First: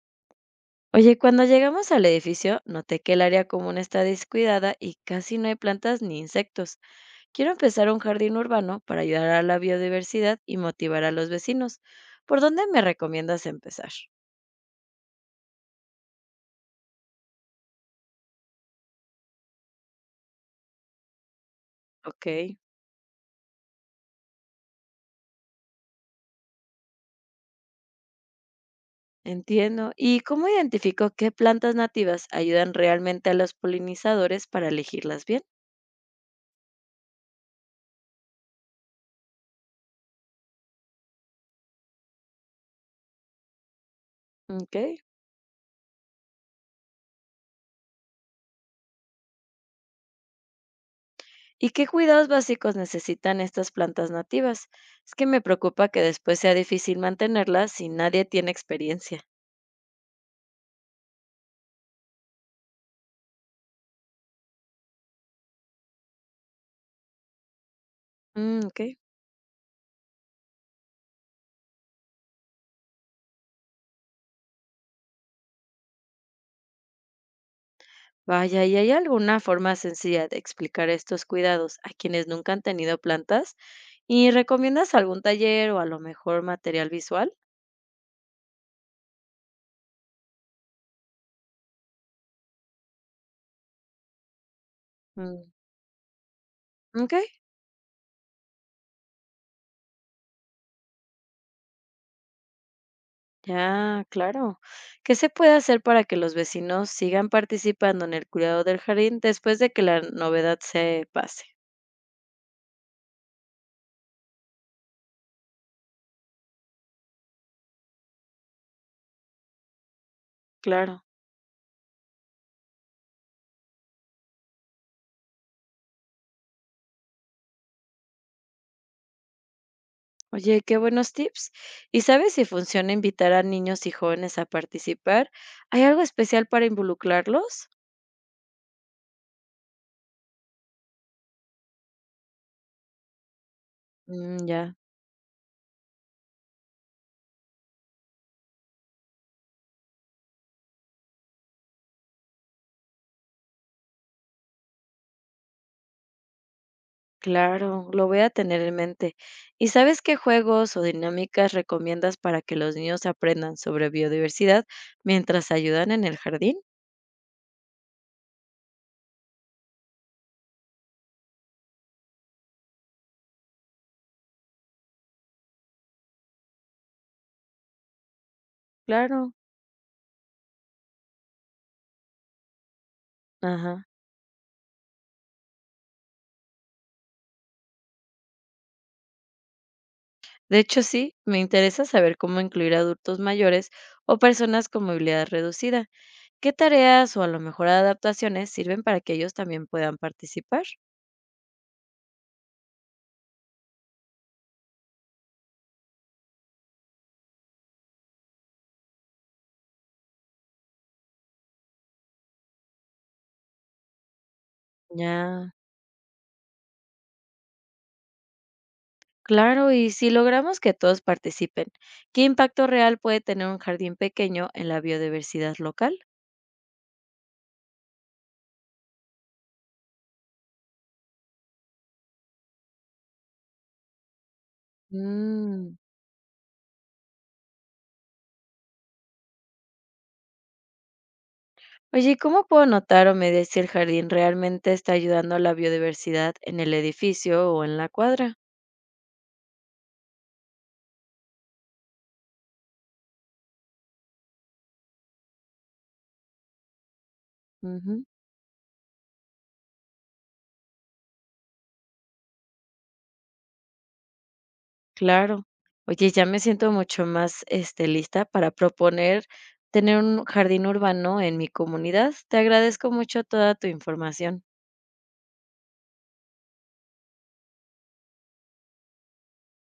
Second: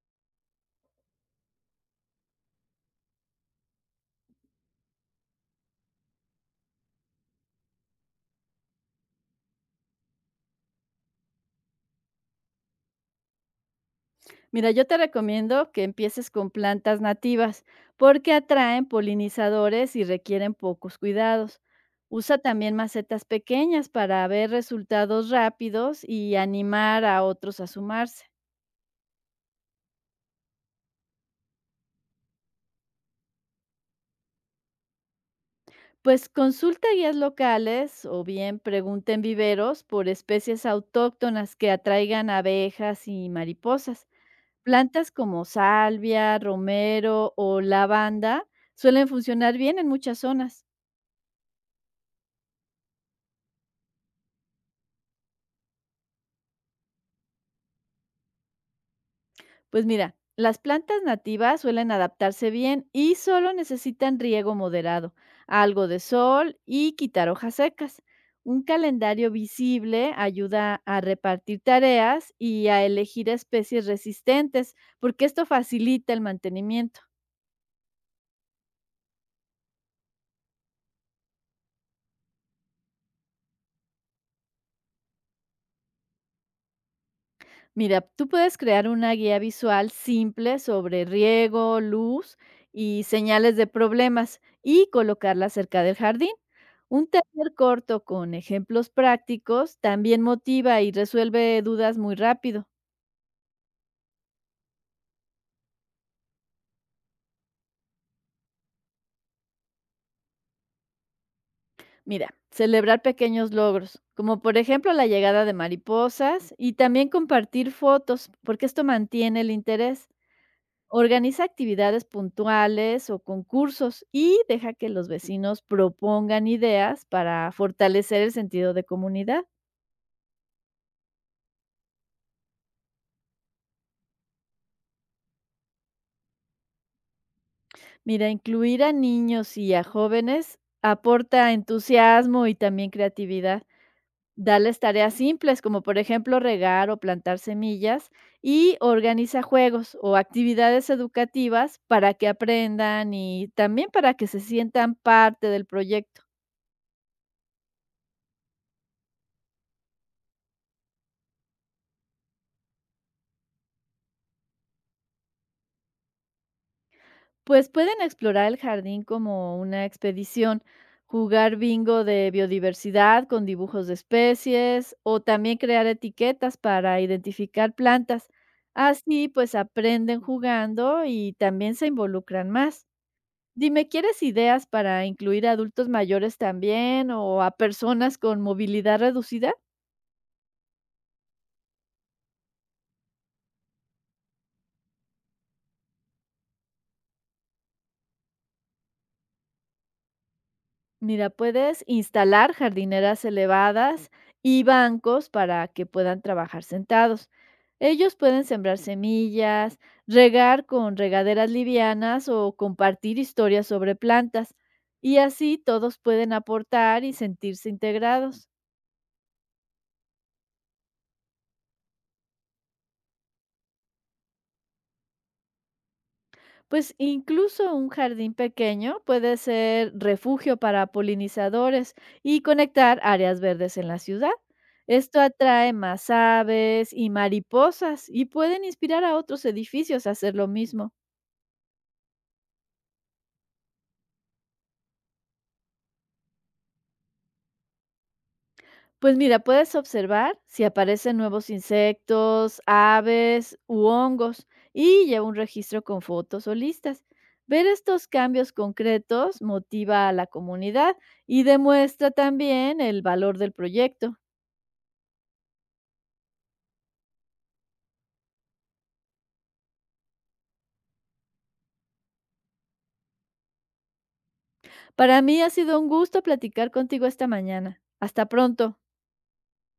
Oye, cuando llegamos al edificio, noté que el área común está descuidada y casi no hay plantas ni insectos. Quiero empezar un jardín urbano para ayudar a la biodiversidad y motivar a los vecinos. ¿Por dónde me recomiendas empezar? Mira, yo te recomiendo que empieces con plantas nativas porque atraen polinizadores y requieren pocos cuidados. Usa Ok. también macetas pequeñas para ver resultados rápidos y animar a otros a sumarse. Entiendo. ¿Y cómo identifico qué plantas nativas ayudan realmente a los polinizadores para elegirlas bien? Pues consulta guías locales o bien pregunta en viveros por especies autóctonas que atraigan abejas y mariposas. Ok. Plantas como salvia, romero o lavanda suelen funcionar bien en muchas zonas. ¿Y qué cuidados básicos necesitan estas plantas nativas? Es que me preocupa que después sea difícil mantenerlas si nadie tiene experiencia. Pues mira, las plantas nativas suelen adaptarse bien y solo necesitan riego moderado, algo de sol y quitar hojas secas. Mm, Un ok. calendario visible ayuda a repartir tareas y a elegir especies resistentes, porque esto facilita el mantenimiento. Vaya, ¿y hay alguna forma sencilla de explicar estos cuidados a quienes nunca han tenido plantas? ¿Y recomiendas algún taller o a lo mejor material visual? Mira, tú puedes crear una guía visual simple sobre riego, luz y señales de problemas y colocarla Mm, cerca del jardín. Un ok, taller corto con ejemplos prácticos también motiva y resuelve dudas muy rápido. ya, claro. ¿Qué se puede hacer para que los vecinos sigan participando en el cuidado del jardín después de que la novedad se pase? Mira, celebrar pequeños logros, como por ejemplo la llegada de mariposas y también compartir fotos, porque esto mantiene el interés. Claro. Organiza actividades puntuales o concursos y deja que los vecinos propongan ideas para fortalecer el sentido de comunidad. Oye, qué buenos tips. ¿Y sabes si funciona invitar a niños y jóvenes a participar? ¿Hay algo especial para involucrarlos? Mira, incluir a niños y a jóvenes aporta entusiasmo y también creatividad. Mm, ya. Dales tareas simples como por ejemplo regar o plantar semillas y organiza juegos o actividades educativas para que aprendan y también para que se sientan parte del proyecto. Claro, lo voy a tener en mente. ¿Y sabes qué juegos o dinámicas recomiendas para que los niños aprendan sobre biodiversidad mientras ayudan en el jardín? Pues pueden explorar el jardín como una expedición, jugar bingo de biodiversidad con dibujos de especies o también crear etiquetas para identificar plantas. Así Claro, pues aprenden jugando y también se involucran más. ajá. Dime, ¿quieres ideas para incluir a adultos mayores también o a personas con movilidad reducida? De hecho, sí, me interesa saber cómo incluir adultos mayores o personas con movilidad reducida. ¿Qué tareas o a lo mejor adaptaciones sirven para que ellos también puedan participar? Mira, puedes instalar jardineras elevadas y bancos para que puedan trabajar sentados. Ellos pueden sembrar semillas, regar con regaderas livianas o compartir historias sobre plantas. Y Ya, así todos pueden aportar y sentirse integrados. claro, y si logramos que todos participen, ¿qué impacto real puede tener un jardín pequeño en la biodiversidad local? Pues incluso un jardín pequeño puede ser refugio para polinizadores y conectar áreas verdes en la ciudad. Esto atrae Mm. más aves y mariposas y pueden inspirar a otros edificios a hacer lo mismo. Oye, ¿y cómo puedo notar o medir si el jardín realmente está ayudando a la biodiversidad en el edificio o en la cuadra? Pues mira, puedes observar si aparecen nuevos insectos, aves u hongos y lleva un registro con fotos o listas. Ver Ujú, estos cambios concretos motiva a la comunidad y demuestra también el valor del proyecto. claro. Oye, ya me siento mucho más, lista para proponer tener un jardín urbano en mi comunidad. Te agradezco mucho toda tu información. Para mí ha sido un gusto platicar contigo esta mañana. Hasta pronto.